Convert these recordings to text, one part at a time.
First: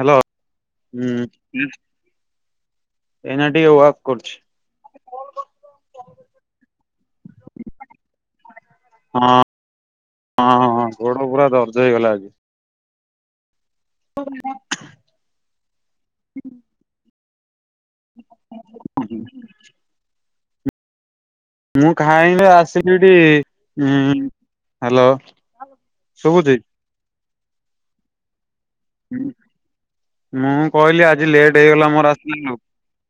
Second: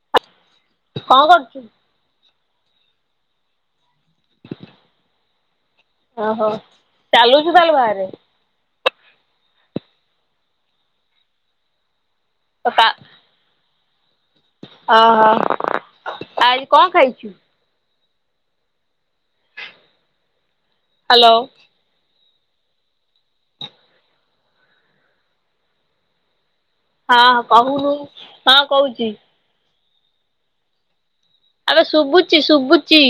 Hello, କଣ କରୁଛୁ? ହୁଁ ଏଇନା ଟିକେ କରୁଛି ଓହୋ ଚାଲୁଛି ତାହେଲେ ବାହାରେ। ହଁ ହଁ ହଁ ଦେହ ଟା ପୁରା ଦର୍ଜ ହେଇଗଲା ଆଜି। କଟା। [unintelligible] ହ ହ ଆଜି କଣ ଖାଇଛୁ? ହାଲୋ। ମୁଁ ଖାାଇନି ଆସିଲି ଏଠି ଉଁ ହାଲୋ। ଶୁଭୁଛି। ହଁ କହୁନୁ ହଁ କହୁଛି। ମୁଁ କହିଲି ଆଜି ଲେଟ୍ ଆବେ ହେଇଗଲା ମୋର ଶୁଭୁଛି ଆସିଲାବେଳକୁ। ଶୁଭୁଛି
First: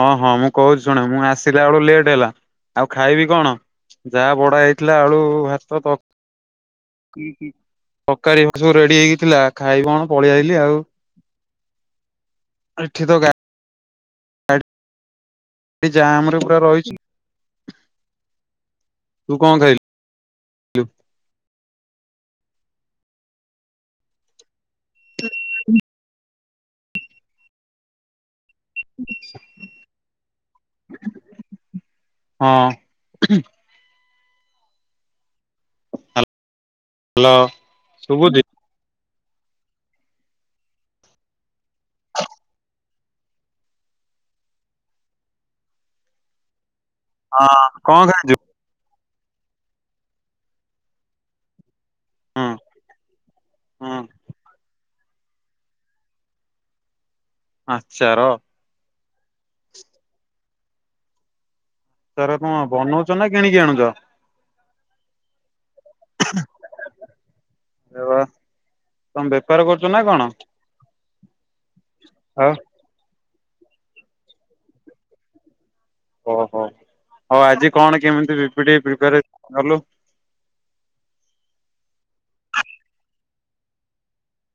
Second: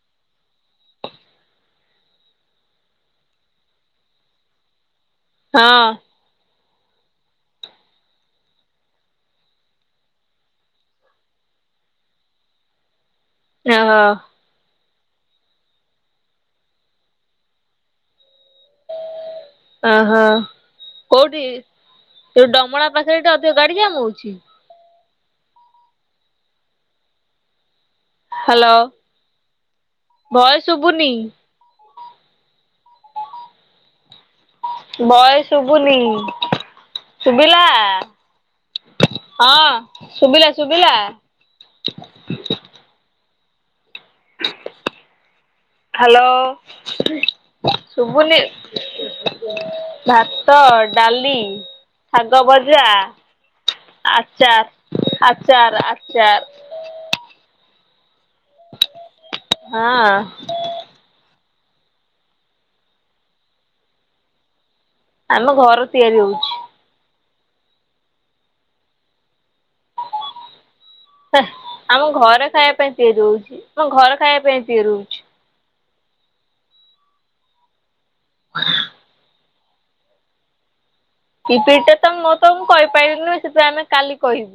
ହଁ ହଁ ମୁଁ କହୁଛି ଶୁଣେ ମୁଁ ଆସିଲା ବେଳକୁ ଲେଟ୍ ହେଲା। ଆଉ ଖାଇବି କଣ ଯାହା ବଡା ହେଇଥିଲା ଆଳୁ ଭାତ ହଁ ତ ତରକାରୀ ସବୁ ରେଡି ହେଇକିଥିଲା ଖାଇ କଣ ପଳେଇଆଇି ଆଉ। ଏଇଠି ତ ଗା ନା ଅ ଏଇ ଜାମ ରେ ପୁରା ରହିଛି। ତୁ କଣ ଖାଇଲୁ? ଅହ କୋଉଠି ତୋ ଡମଳା ପାଖରେ ଠି ଅଧିକ ଗାଡି ଜାମ୍ ଯାଉଚି। ହ ହ୍ୟାଲୋ ଭୟେସ୍ ଶୁଭୁନି। ହଁ। ଭୟେସ୍ ଶୁଭୁନି ହ୍ୟାଲୋ ଶୁଭିଲା। ଶୁଭୁଛି ହଁ ଶୁଭିଲା ଶୁଭିଲା। ହଁ ହ୍ୟାଲୋ କଣ ଖାଇଛୁ? ଶୁଭୁନି। ଭାତ ଡାଲି। ଶାଗ ହୁଁ ଭଜା ହୁଁ ଆଚାର ଆଚାର ଆଚାର। ଆଚାର। ହଁ। ଚାର କଣ ବନଉଛ ନା କିଣିକି ଆଣୁଛ। ଆମ ଘର ତିଆରି ହଉଛି। ବେପାର କରୁଛ ନା କଣ? ହେ ଆମ ଘରେ ଆଉ ଖାଇବା ପାଇଁ ତିଆରି ହଉଛି ଆମ ଘର ଖାଇବା ପାଇଁ ତିଆରି ହଉଛି। ଓହୋ ହଉ ଆଜି କଣ କେମିତି ପିପିିଟି ପ୍ରିପାର କଲୁ। ପିପିଟା ତ ମୁଁ ତ ମୁଁ କହିପାରିବିନି ସେଥିପାଇଁ ଆମେ କାଲି କହିବି।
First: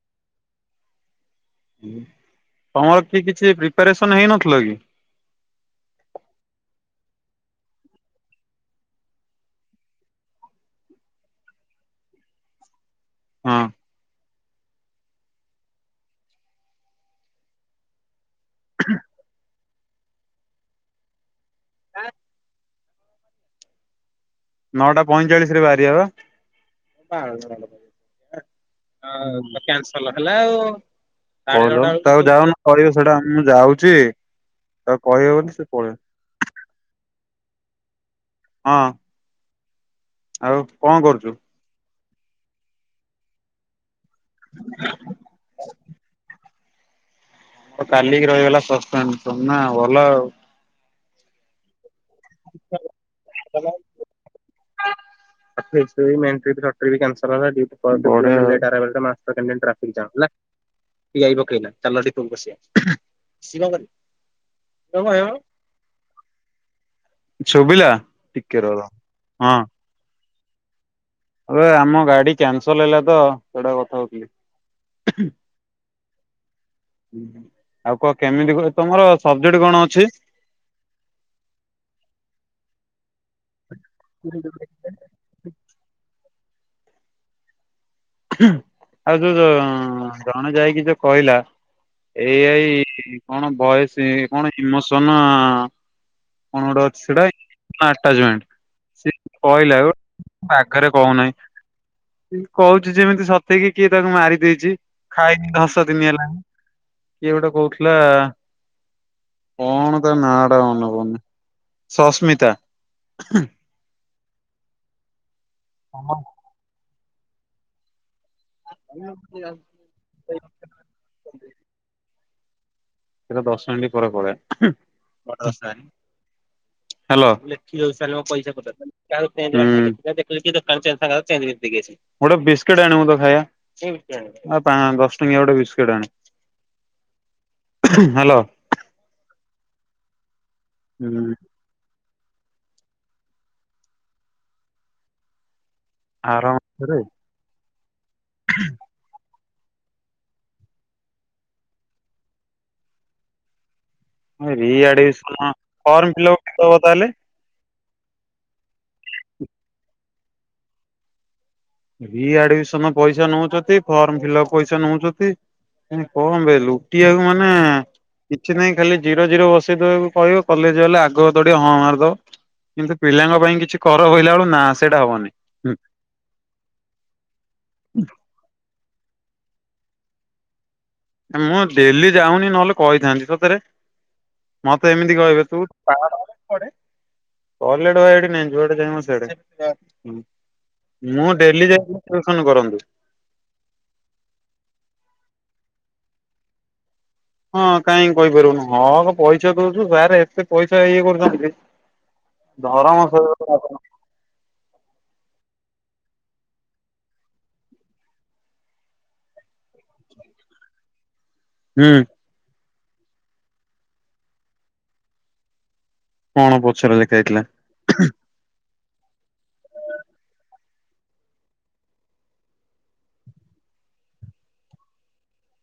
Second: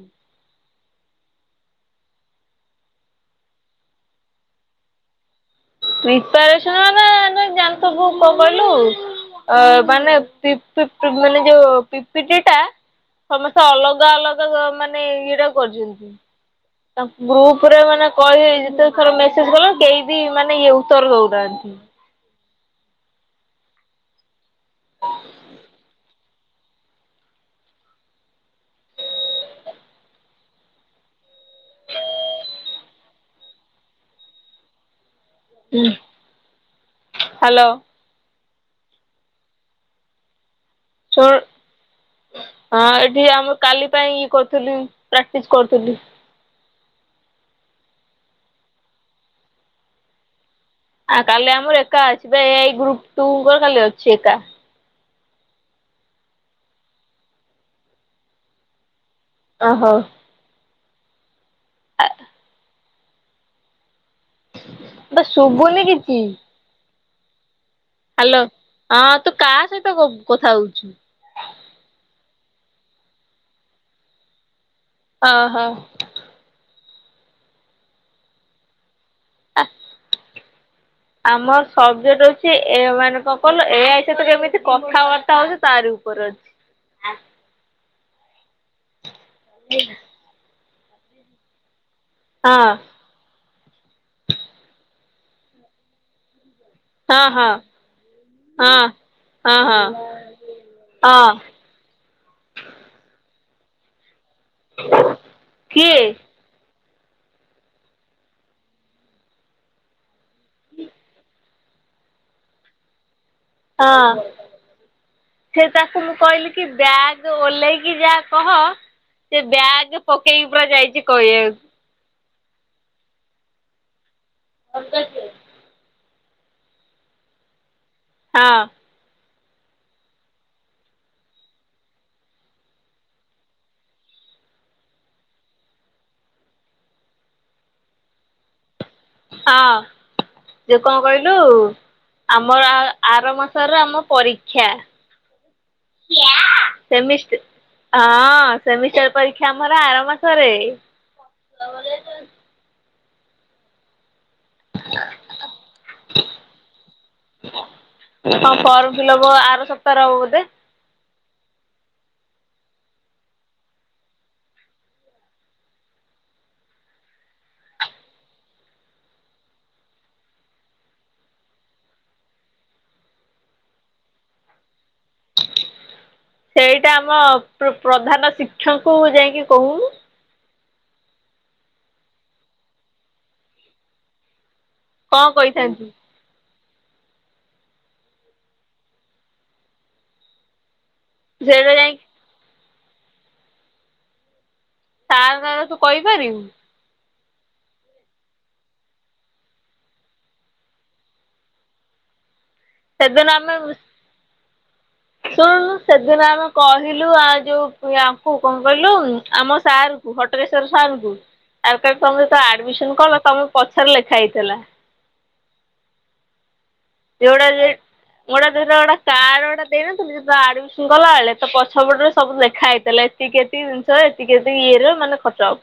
ତମର କି କିଛି ପ୍ରିପାରେସନ ହେଇନଥିଲ କି? ପ୍ରିପାରେସନ ମନେ ଜାଣିଥିବୁ କଣ କଲୁ। ଅ ମାନେ ପି ପି ମାନେ ଯୋଉ ପିପିଟି ଟା ହଁ ସମସ୍ତେ ଅଲଗା ଅଲଗା ମାନେ ଇଏଟା କରିଛନ୍ତି। ତା ଗ୍ରୁପ ରେ ମାନେ କହି ହେଇ ଯେତେ ଥର ମେସେଜ କଲେ କେହି ବି ମାନେ ଇଏ ଉତ୍ତର ଦଉନାହାନ୍ତି। ହଁ। ନଅଟା ପଇଁଚାଳିଶ ରେ ବାହାରିବା ବା। ପା କ୍ୟାନସଲ ହେଲା ଆଉ। କହିଲ ତାକୁ ଯାଉନ କହିବ ସେଇଟା ମୁଁ ଯାଉଛି ତାକୁ କହିବେ ବୋଲି ସେ ହୁଁ ପଳେଇବ ହ୍ୟାଲୋ। ହଁ ଆଉ କଣ ଶୁଣ କରୁଚୁ? ହଁ ଏଠି ଆମର କାଲି ପାଇଁ ଇଏ କରୁଥିଲି ପ୍ରାକ୍ଟିସ କରୁଥିଲି। ଆଉ କାଲିକି ରହିଗଲା [unintelligible] ନା ଭଲ ଆଉ। ଆ କାଲି ଆମର ଏକା ଅଛି ବା ଏଇ ଗ୍ରୁପ ଟୁଙ୍କର କାଲି ଅଛି ଏକା। [unintelligible] ବଢିଆ ଆଉ। କାଲି ଟ୍ରାଫିକ ଜାମ୍ ହେଲା ଓହୋ ପିଆଇ ପକେଇଲା ଚାଲ ବସିବା ସିଏ କଣ କରିବ। ବ ଶୁଭନି କିଛି। ଶୁଭିଲା। ହ୍ୟାଲୋ ଟିକେ ରହ ହଁ ତୁ କା ସହିତ କଥା ହଉଛୁ। ଏବେ ଆମ ଗାଡି କ୍ୟାନସଲ ହେଲା ତ ସେଟା କଥା ହଉଥିଲି। ଅହୋ। ଆଉ କ କେମିତି ତମର ସବଜେକ୍ଟ କଣ ଅଛି? ଆମର ସବଜେକ୍ଟ ଅଛି ଏ ମାନେ କଣ କହିଲ ଏଆଇ ସହିତ କେମିତି କଥାବାର୍ତ୍ତା ହଉଚି ତାରି ବିଷୟରେ ଅଛି। ହୁଁ ଆଉ ଯୋଉ ଯ ଜଣେ ଯାଇକି ଯୋଉ କହିଲା ହଁ ଏଆଇ କଣ ବଏସ କଣ ଇମୋସନ କଣ ଗୋଟେ ହଁ ଅ ହଁ ସେଟା [unintelligible] ହଁ ସିଏ ହଁ ହଁ କହିଲା ଆଗରେ ହଁ କହୁନାହିଁ। କହୁଚୁ ଯେମିତି ସତେକି କିଏ ତାକୁ ମାରି ଦେଇଚି ଖାଇନି ଦଶ କିଏ? ଦିନି ହେଲା। କିଏ ଗୋଟେ କହୁଥିଲା। କଣ ତା ନାଁ ଟା ମନପଡ଼ୁନି ସସ୍ମିତା। ହଁ ସେ ତାକୁ ମୁଁ କଇଲି କି ବ୍ୟାଗ୍ ଓହ୍ଲେଇକି ଯା କହ ସେ ବ୍ୟାଗେ ପକେଇକି ପୁରା ଯାଇଚି କଇଆକୁ। ସେଟା ଦଶ ମିନିଟ ପରେ ପଡ଼େ ହଁ [unintelligible] ହାଲୋ। [unintelligible] ହୁଁ ଗୋଟେ ବିସ୍କିଟ ଆଣିବୁ ତ ଖାଇବା ପା ଦଶ ଟଙ୍କିଆ ଗୋଟେ ବିସ୍କିଟ ଆଣେ। ହାଲୋ। ହଁ ଯୋଉ କଣ ହୁଁ କଇଲୁ? ଆମର ଆ ଆର ମାସର ଆମ ପରୀକ୍ଷା। ଆର ମାସରେ ସେମିଷ୍ଟ ହଁ ସେମିଷ୍ଟର ପରୀକ୍ଷା ଆମର ଆର ମାସରେ। ରି ଆଡ଼ମିଶନ ଫର୍ମ ଫିଲ ଅପ୍ କେବେ ହବ ତାହେଲେ? ହଁ ଫର୍ମ ଫିଲ ଅପ୍ ଆର ସପ୍ତାହରେ ହବ ବୋଧେ। ରି ଆଡ଼ମିଶନ ପଇସା ନଉଚନ୍ତି ଫର୍ମ ଫିଲ ଅପ୍ ପଇସା ନଉଚନ୍ତି। ଏ କଣ ବେ ଲୁଟିଆକୁ ମାନେ କିଛି ନାହିଁ ଖାଲି ଜିରୋ ଜିରୋ ବସେଇଦବାକୁ କହିବ କଲେଜ ଗଲେ ଆଗ ତଡି ହଁ ମାରିଦବ। କିନ୍ତୁ ପିଲାଙ୍କ ପାଇଁ କିଛି କର କହିଲା ବେଳୁ ନା ସେଇଟା ହବନି। ସେଇଟା ଆମ ପ୍ର ପ୍ରଧାନ ଶିକ୍ଷଙ୍କୁ ଯାଇକି କହୁ। ମୁଁ ଡେଲି ଯାଉନି ନହେଲେ କହିଥାନ୍ତି, ସତରେ। ମତେ ଏମିତି କଣ କହିବେ ତୁ କହିଥାନ୍ତି [unintelligible] ଟଏଲେଟ୍ ଭାଇ ଏଇଠି ନାହିଁ ଯୁଆଡ଼େ ଯାଏଁ ମୁଁ ସିଆଡେ। ମୁଁ ଡେଲି ସେଇଟା ଯାଇଁକି ଯାଇକି ଟିଉସନ୍ କରନ୍ତୁ। ସାର ଙ୍କ ଆଗରେ ତୁ କଇପାରିବୁ। ହଁ କାହିଁକି କହିପାରିବୁନୁ ହକ୍ ପଇସା ଦଉଚୁ ସାର୍ ଏତେ ପଇସା ଇଏ କରୁଚନ୍ତି। ଧରମ ସେଦିନ ସହିବ ଆମେ ତମକୁ। ଶୁଣୁନୁ ସେଦିନ ଆମେ କହିଲୁ ଆ ଯୋଉ ୟାଙ୍କୁ କଣ କହିଲୁ ଆମ ସାର୍ ଙ୍କୁ ହଟକେଶ୍ଵର ସାରଙ୍କୁ ଆମେ ହୁଁ କହିଲୁ ତମେ ଯେତେବେଳେ ଆଡ଼ମିଶନ କଲ ତମ ପଛରେ ଲେଖା ହେଇଥିଲା। କଣ ପଛରେ ଲେ [unintelligible] ଗୋଟା ଦେଇନଥିଲେ ଯେତେବେଳେ ଆଡ଼ମିଶନ କଲା ବେଳେ ତ ପଛପଟରେ ସବୁ ଲେଖା ହେଇଥିଲା ଏତିକି ଏତିକି ଏତିକି ଏତିକି ଇଏର ମାନେ ଖର୍ଚ୍ଚ ହବ।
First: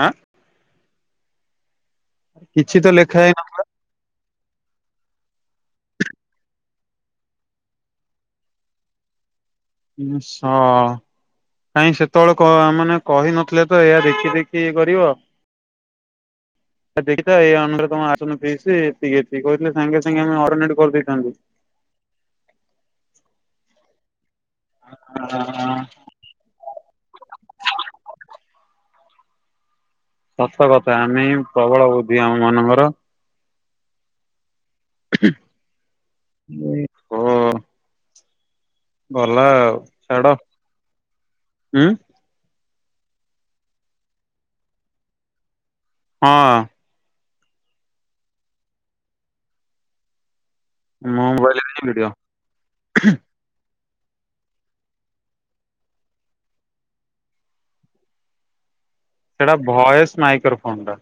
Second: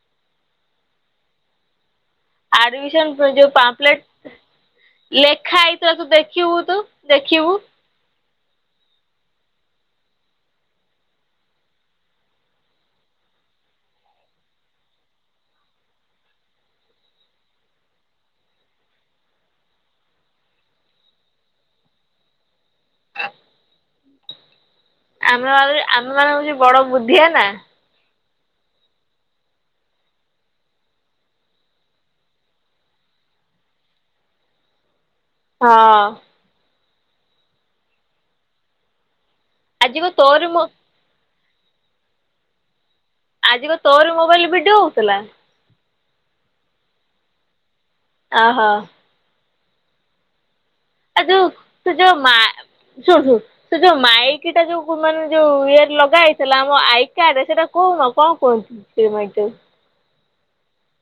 ଆଁ। କିଛି ତ ଆଡ଼ମିଶନ୍ ଲେଖା ହେଇନ ଯୋଉ ପାମ୍ପପ୍ଲେଟ। ଲେଖା ହେଇଥିଲା ତୁ ଦେଖିବୁ ତୁ ଦେଖିବୁ। ସ କାଇଁ ସେତେବେଳେ କ ମାନେ କହିନଥିଲେ ତ ଏହା ଦେଖି ଦେଖି କରିବ। ଆ ଦେଖି ତ ଏଇ ଅନୁସାରେ ତମ ଆସନ ଫିସି ଏତିକି ଏ କହିଥିଲେ ସାଙ୍ଗେ ସାଙ୍ଗେ ଆମେ ଅଲ୍ଟର୍ନୈଟ୍ କରିଦେଇଥାନ୍ତୁ। ଆମେ ମାନେ ଆମେ ମାନେ ହୋଉଛି ବଡ ବୁଦ୍ଧିଆ ନା। ସତ କଥା ଆମେ ପ୍ରବଳ ବୁଦ୍ଧି ଆମ ମାନଙ୍କର। [unintelligible] ହଁ ହୁଁ। ଭଲ ଆଉ। ଆଜିିକ ତୋରି ମ ହୁଁ। ଆଜିିକ ତୋରି ମୋବାଇଲ୍ ଭିଡ଼ିଓ ହୋଉଥିଲା। ହଁ। ଓହୋ। ଆ ମୋ ଯୋଉ ମୋବାଇଲରେ ହିଁ ତୁ ଭିଡିଓ ଯୋଉ ମା ଶୁଂ ଶୁଂ ସେ ଯୋଉ ମାଇକ ଟା ଯୋଉ ମାନେ ଯୋଉ ଇଏ ଲଗା ହେଇଥିଲା ଆମ ଆଇ କାଡ୍ ରେ ସେଇଟା କୋହୁନ କଣ କୁହନ୍ତୁ? ସେଟା ଭଏସ୍ ମାଇକ୍ରୋଫୋନ୍ ଟା।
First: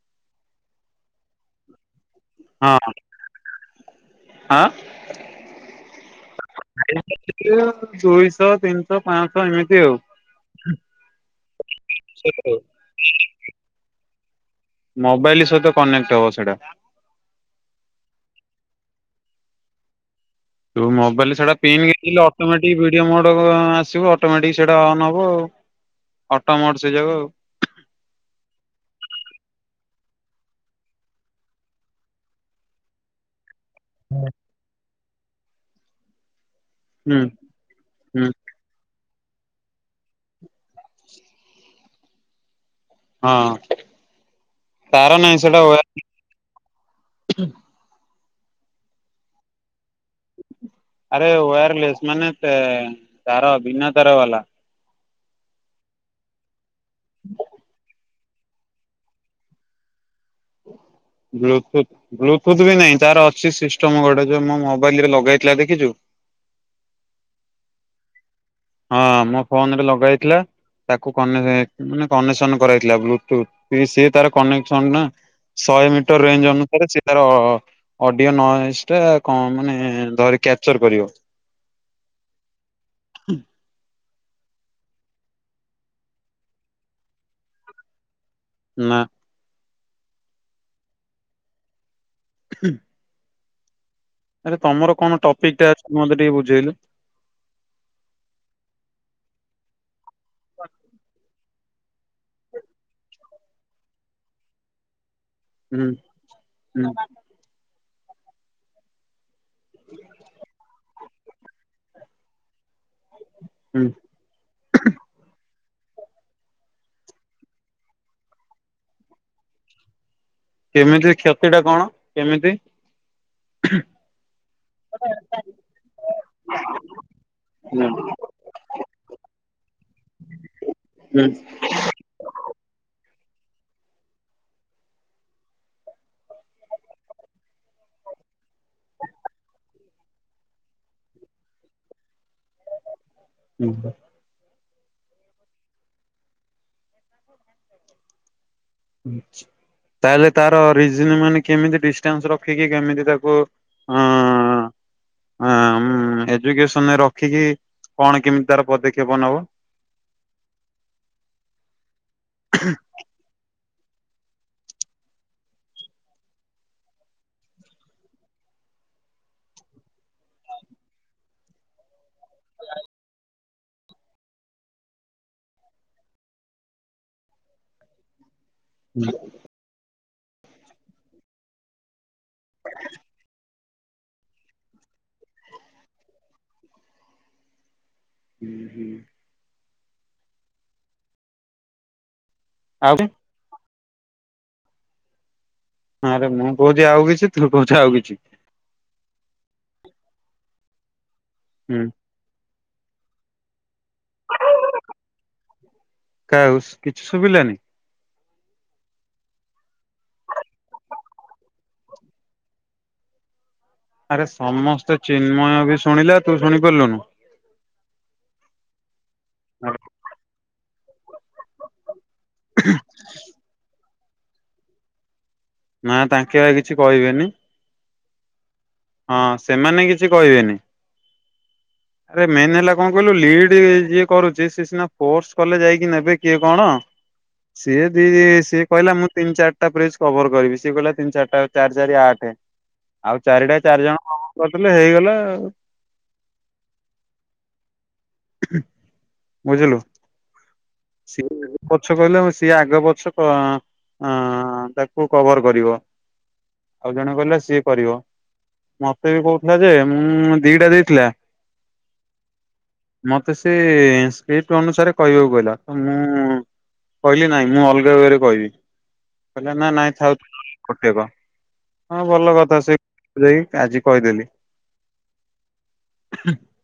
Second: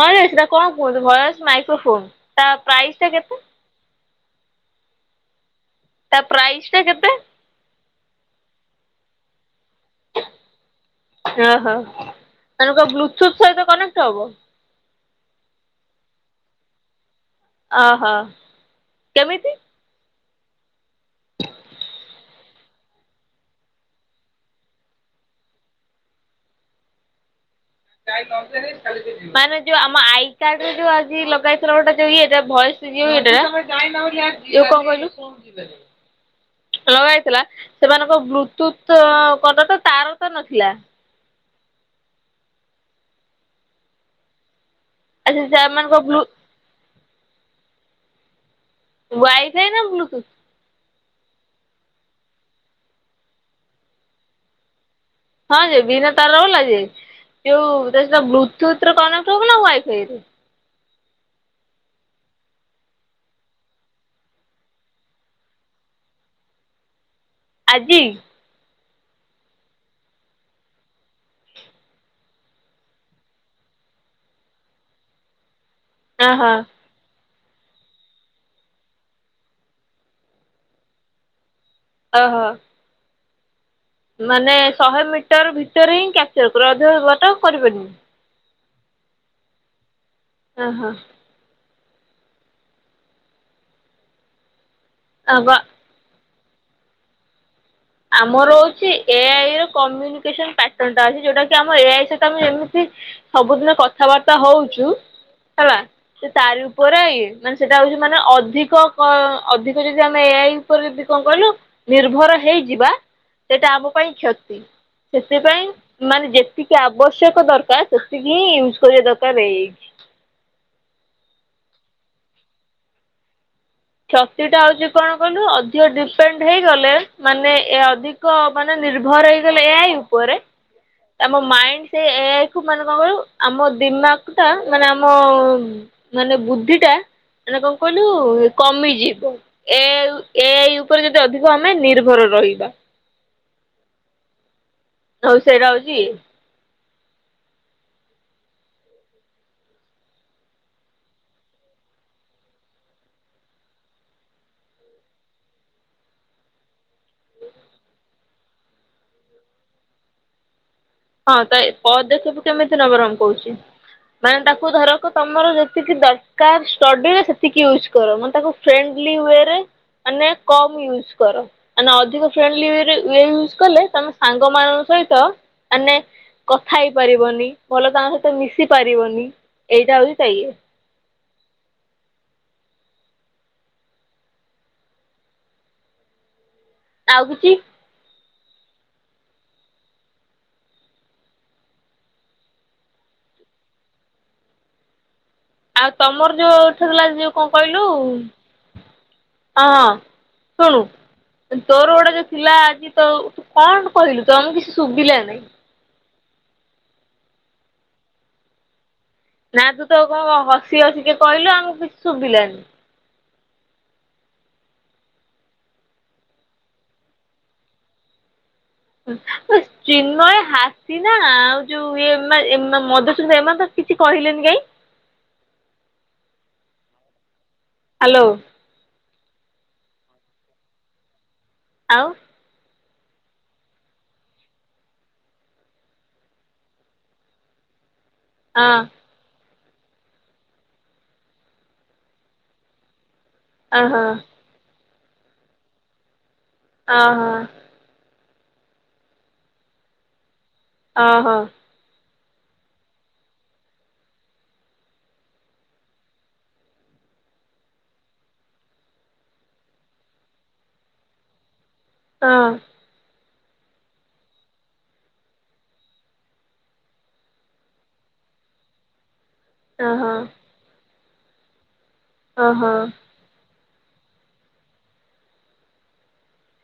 ହଁ ଯେ ସେଟା କଣ କୁହନ୍ତୁ ଭୟସ ମାଇକ୍ରୋଫୋନ? ତା ହଁ ପ୍ରାଇସ୍ ଟା କେତେ? ହଁ ଆଁ। ତା ପ୍ରାଇସ୍ ଟା କେତେ? ଦୁଇଶହ ତିନିଶହ ପାଁଶହ ଏମିତି ଆଉ। ଓହୋ। ସେଇଥିପାଇଁ। ତାଙ୍କ ବ୍ଲୁଟୁଥ୍ ସହିତ କନେକ୍ଟ ହବ? ମୋବାଇଲି ସହିତ କନେକ୍ଟ୍ ହବ ସେଇଟା। ଅହ, କେମିତି? ତୁ ମୋବାଇଲରେ ସେଟା ପନ୍ ଅଟୋମେଟିକ ଭଡିଓ ମୋଡ ଆସିବ ଅଟୋମେଟିକ ସେଇଟା ଅନ୍ ହବ ଆଉ। ଅଟୋ ମୋଡ୍ ସେଇ ଯାକ ଆଉ। ମାନେ ଯୋଉ ଆମ ଆଇ କାର୍ଡ ରେ ଯୋଉ ଆଜି ଲଗାଇଥିଲା ଗୋଟେ ଯୋଉ ଇଏଟ ଭଏସ୍ ଜିରୋ ଏଇଟା ଜା ଯୋଉ କଁ କହିଲୁ? ଲଗା ହୁଁ ହେଥିଲା ସେମାନଙ୍କ ହୁଁ ବ୍ଲୁଟୁଥ୍ କଟ ତ ତାର ତ ନଥିଲା। ହଁ ତାର ଆଚ୍ଛା ନାହିଁ ସେଟା ସେମାନଙ୍କ ୱଆୟାର୍ ବ୍ଲୁ ୱାଇ ଫାଇ ନା ବ୍ଲୁ ଟୁଥ୍? ଆରେ ୱାୟାର୍ଲେସ୍ ମାନେ ତାର ବିନା ତାର ବାଲା। ହଁ ଯେ ବିନା ତାରଲା ଯେ ଯୋଉ ତାଟା ବ୍ଲୁଟୁଥ୍ ରୁ କନେକ୍ଟ୍ ହବ ନା ୱାଇଫାଇରୁ? ବ୍ଲୁଟୁଥ୍। ବ୍ଲୁଟୁଥ୍ ବି ନାଇଁ ତାର ଅଛି ସିଷ୍ଟମ୍ ଗୋଟେ ଯୋଉ ମୋ ମୋବାଇଲ୍ ରେ ଲଗାହେଇଥିଲା ଦେଖିଚୁ? ଆଜି। ହଁ ମୋ ଫୋନରେ ଲଗା ହେଇଥିଲା। ତାକୁ କନେରେ ମାନେ କନେକ୍ସନ୍ କରାହେଇଥିଲା ବ୍ଲୁଟୁଥ୍ ସିଏ ତାର କନେକ୍ସନ ନା। ଶହେ ମିଟର୍ ରେଞ୍ଜ୍ ଓହୋ ଅନୁସାରେ ସେ ତାର ଅ ଅଡିଓ ନଏଜ୍ ଟା କଣ ମାନେ ଧରି କ୍ୟାପ୍ଚର୍ କରିବ। ଓ ହୋ। ମାନେ ଶହେ ମିଟର୍ ଭିତରେ ହିଁ କ୍ୟାପ୍ଚର୍ କରିବ ଅଧିକା ବାଟ କରିବନି? ନାଁ। ହଁ -ହଁ। ଆରେ ତମର କଣ ଓହୋ। ଟପିକ୍ ଟା ଅଛି ମତେ ଟିକେ ବୁଝେଇଲୁ। ଆମର ହୋଉଛି ଏଆଇ ର କମ୍ୟୁନିକେସନ ପାଟନ ଟା ଅଛି ଯୋଉଟା କି ଏ ଆମ ଏଆଇ ସହିତ ଆମେ ଏମିତି ସବୁଦିନ କଥାବାର୍ତ୍ତା ହୋଉଚୁ। ହେଲା ହୁଁ ସେ ତାରି ହୁଁ ଉପରେ ଇଏ ମାନେ ସେଟା ହୋଉଛି ମାନେ ଅଧିକ କ ଅଧିକ ଯଦି ଆମେ ଏଆଇ ଉପରେ ଯଦି କଣ କହିଲୁ ନିର୍ଭର ହେଇଯିବା। ସେଟା ହୁଁ ଆମ ପାଇଁ କ୍ଷତି। ସେଥିପାଇଁ ମାନେ ଯେତିକି ଆବଶ୍ୟକ ଦରକାର୍ ସେତିକି ହିଁ ୟୁଜ୍ କରିବା ଦରକାର ଏଆଇ କେମିତି କ୍ଷତି ଟା କଣ କେମିତି? କ୍ଷତି ଟା ହୋଉଛି କଣ କହିଲୁ ଅଧିକ ଡିପେଣ୍ଡ ହେଇଗଲେ ମାନେ ଏ ଅଧିକ ଅଧିକ ମାନେ ନିର୍ଭର ହେଇଗଲେ ଏଆଇ ଉପରେ ଆମ ମାଇଣ୍ଡ ସେ ଏଆଇ କୁ ମାନେ କଣ କହିଲୁ ଆମ ଦିମାଗ୍ ଟା ମାନେ ଆମ ମାନେ ବୁଦ୍ଧି ଟା ମାନେ କଣ କହିଲୁ କମିଯିବ ଏଆଇ ଏଆଇ ଉପରେ ଯଦି ଅଧିକ ଆମେ ନିର୍ଭର ରହିବା। ହୁଁ ପା। ହଉ ସେଟା ହୋଉଚି। ତାହେଲେ ତାର ରିଜିନ୍ ମାନେ କେମିତି ଡିଷ୍ଟାନ୍ସ୍ ରଖିକି କେମିତି ତାକୁ [unintelligible] ଆଁ ଉଁ ଏଜୁକେସନ୍ ରେ ରଖିକି କଣ କେମିତି ତାର ପଦକ୍ଷେପ ନବ। ହଁ ତ ଏ ପଦକ୍ଷେପ କେମିତି ନବ ର ମୁଁ କହୁଛି। ମାନେ ତାକୁ ଧରକ ତମର ଯେତିକି ଦରକାର୍ ଷ୍ଟଡିରେ ସେତିକି ୟୁଜ୍ କର ମୁଁ ତାକୁ ଫ୍ରେଣ୍ଡଲି ୱରେ ମାନେ କମ୍ ୟୁଜ କର। ମାନେ ଅଧିକ ଫ୍ରେଣ୍ଡଲି ୱରେ ଇଏ ୟୁଜ କଲେ ତମେ ସାଙ୍ଗ ମାନଙ୍କ ସହିତ ମାନେ କଥା ହେଇପାରିବନି ଭଲ ସାଙ୍ଗ ସହିତ ମିଶି ପାରିବନି ଏଇଟା ହୋଉଛି ସେୟା। [unintelligible] ଆଉ କିଛି? ଆଉରି। ଆଉ ଆରେ ତମର ମୁଁ ଯୋଉଁ କହୁଛି ଆଉ ଉଠୁଥିଲା କିଛି ଯୋଉଁ କଣ ତୁ କହୁଛୁ କହିଲୁ। ଆଉ କିଛି ଅଁ ଶୁଣୁ ହୁଁ ତୋର ଗୋଟେ ଯଉ ଥିଲା ଆଜି ତ ତୁ କଣ କହିଲୁ ତ କିଛି ଶୁଭିଲାନି। କାଉସ୍ କିଛି ସୁୁବିଲାନି? ନା ତୁ ତ କଣ ହସି ହସିକା କଇଲ ଆମକୁ କିଛି ଶୁଭିଲାନି। ଆରେ ସମସ୍ତେ ଚିନ୍ମୟ ବି ଶୁଣିଲା ତୁ ଶୁଣି ପାରିଲୁନୁ। ଚିନ୍ମୟ ହାତି ନା ଆଉ ଯୋଉଁ ଏମ ଏମା ମଧୁସ୍ମିତା ଏମାନେ ତ କିଛି କହିଲେନି କାଇଁ। ନା ତାଙ୍କେବା କିଛି କହିବେନି। ହାଲୋ। ହଁ ସେମାନେ କିଛି କହିବେନି। ଆଉ। ଆରେ ମେନ୍ ହେଲା କଣ କହିଲୁ ଲିଡ୍ ଯିଏ କରୁଚି ସେ ସିନା ଫୋର୍ସ କଲେ ଯାଇକି ନେବେ କିଏ କଣ। ସିଏ ଦିଦି ସିଏ ହଁ କହିଲା ମୁଁ ତିନି ଚାରିଟା ପ୍ରିଜ୍ କଭର୍ କରିବି ସିଏ କହିଲା ତିନି ଚାରିଟା ଚାରି ଚାରି ଆଠେ ଆଉ ଚାରିଟା ଚାରି ଓହୋ ଜଣ ହଁ କରିଥିଲେ ହେଇଗଲା ଆଉ। ଆ ହଁ ବୁଝିଲୁ। ଓହୋ ହଁ। ସିଏ ପଛ କହିଲେ ସିଏ ଆଗ ପଛ କ ତାକୁ କଭର କରିବ। ଆଉ ଜଣେ କହିଲେ ସିଏ କରିବ। ମତେ ବି କହୁଥିଲା ଯେ ମୁଁ ଦିଟା ଦେଇଥିଲା। ହଁ ମତେ ସେ ସ୍କ୍ରିପ୍ଟ ଅନୁସାରେ କହିବାକୁ କହିଲା। ତ ମୁଁ କହିଲି ନାଇଁ ମୁଁ ଅଲଗା ୱେ ରେ କହିବି କହିଲା ନା ନାଇଁ ଓହୋ ଥାଉ କୋଟେକ ହଁ ଭଲ କଥା ଓହୋ ସେ ଯାଇକ ଆଜି କହିଦେଲି।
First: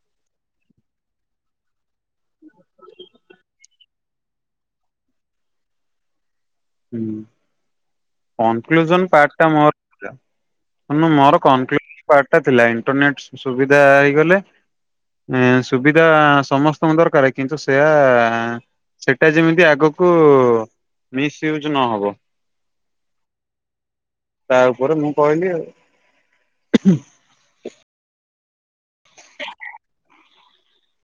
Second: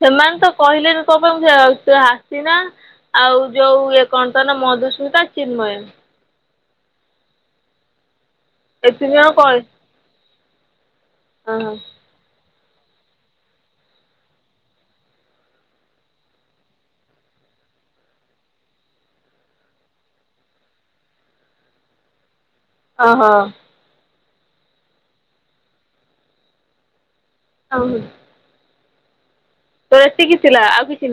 ସେମାନେ ତ କହିଲେନି କଣ ପାଇଁ ସେ ଆସିନା। ଆଉ ଯୋଉ ଇଏ କଣ ତ ନା ମଧୁସ୍ମିତା ଚିନ୍ମୟ ଏ କନକ୍ଲୁଜନ ତିନି ଜଣ ପାର୍ଟ ଟା କହି ମର ଥିଲା। ଓହୋ କନକ୍ଲୁଜନ ପାର୍ଟ ଟା ଥିଲା ଇଣ୍ଟରନେଟ ସୁବିଧା ହେଇଗଲେ ସୁବିଧା ସମସ୍ତଙ୍କ ଦରକାର କିନ୍ତୁ ସେୟା ସେଟା ଯେମିତି ଆଗକୁ ମିସୟୁଜ ନହବ। ଓ ହ ତା ଉପରେ ମୁଁ କହିଲି ଆଉ [unintelligible] ତୋର ଏତିକି ଥିଲା ଆଉ କିଛି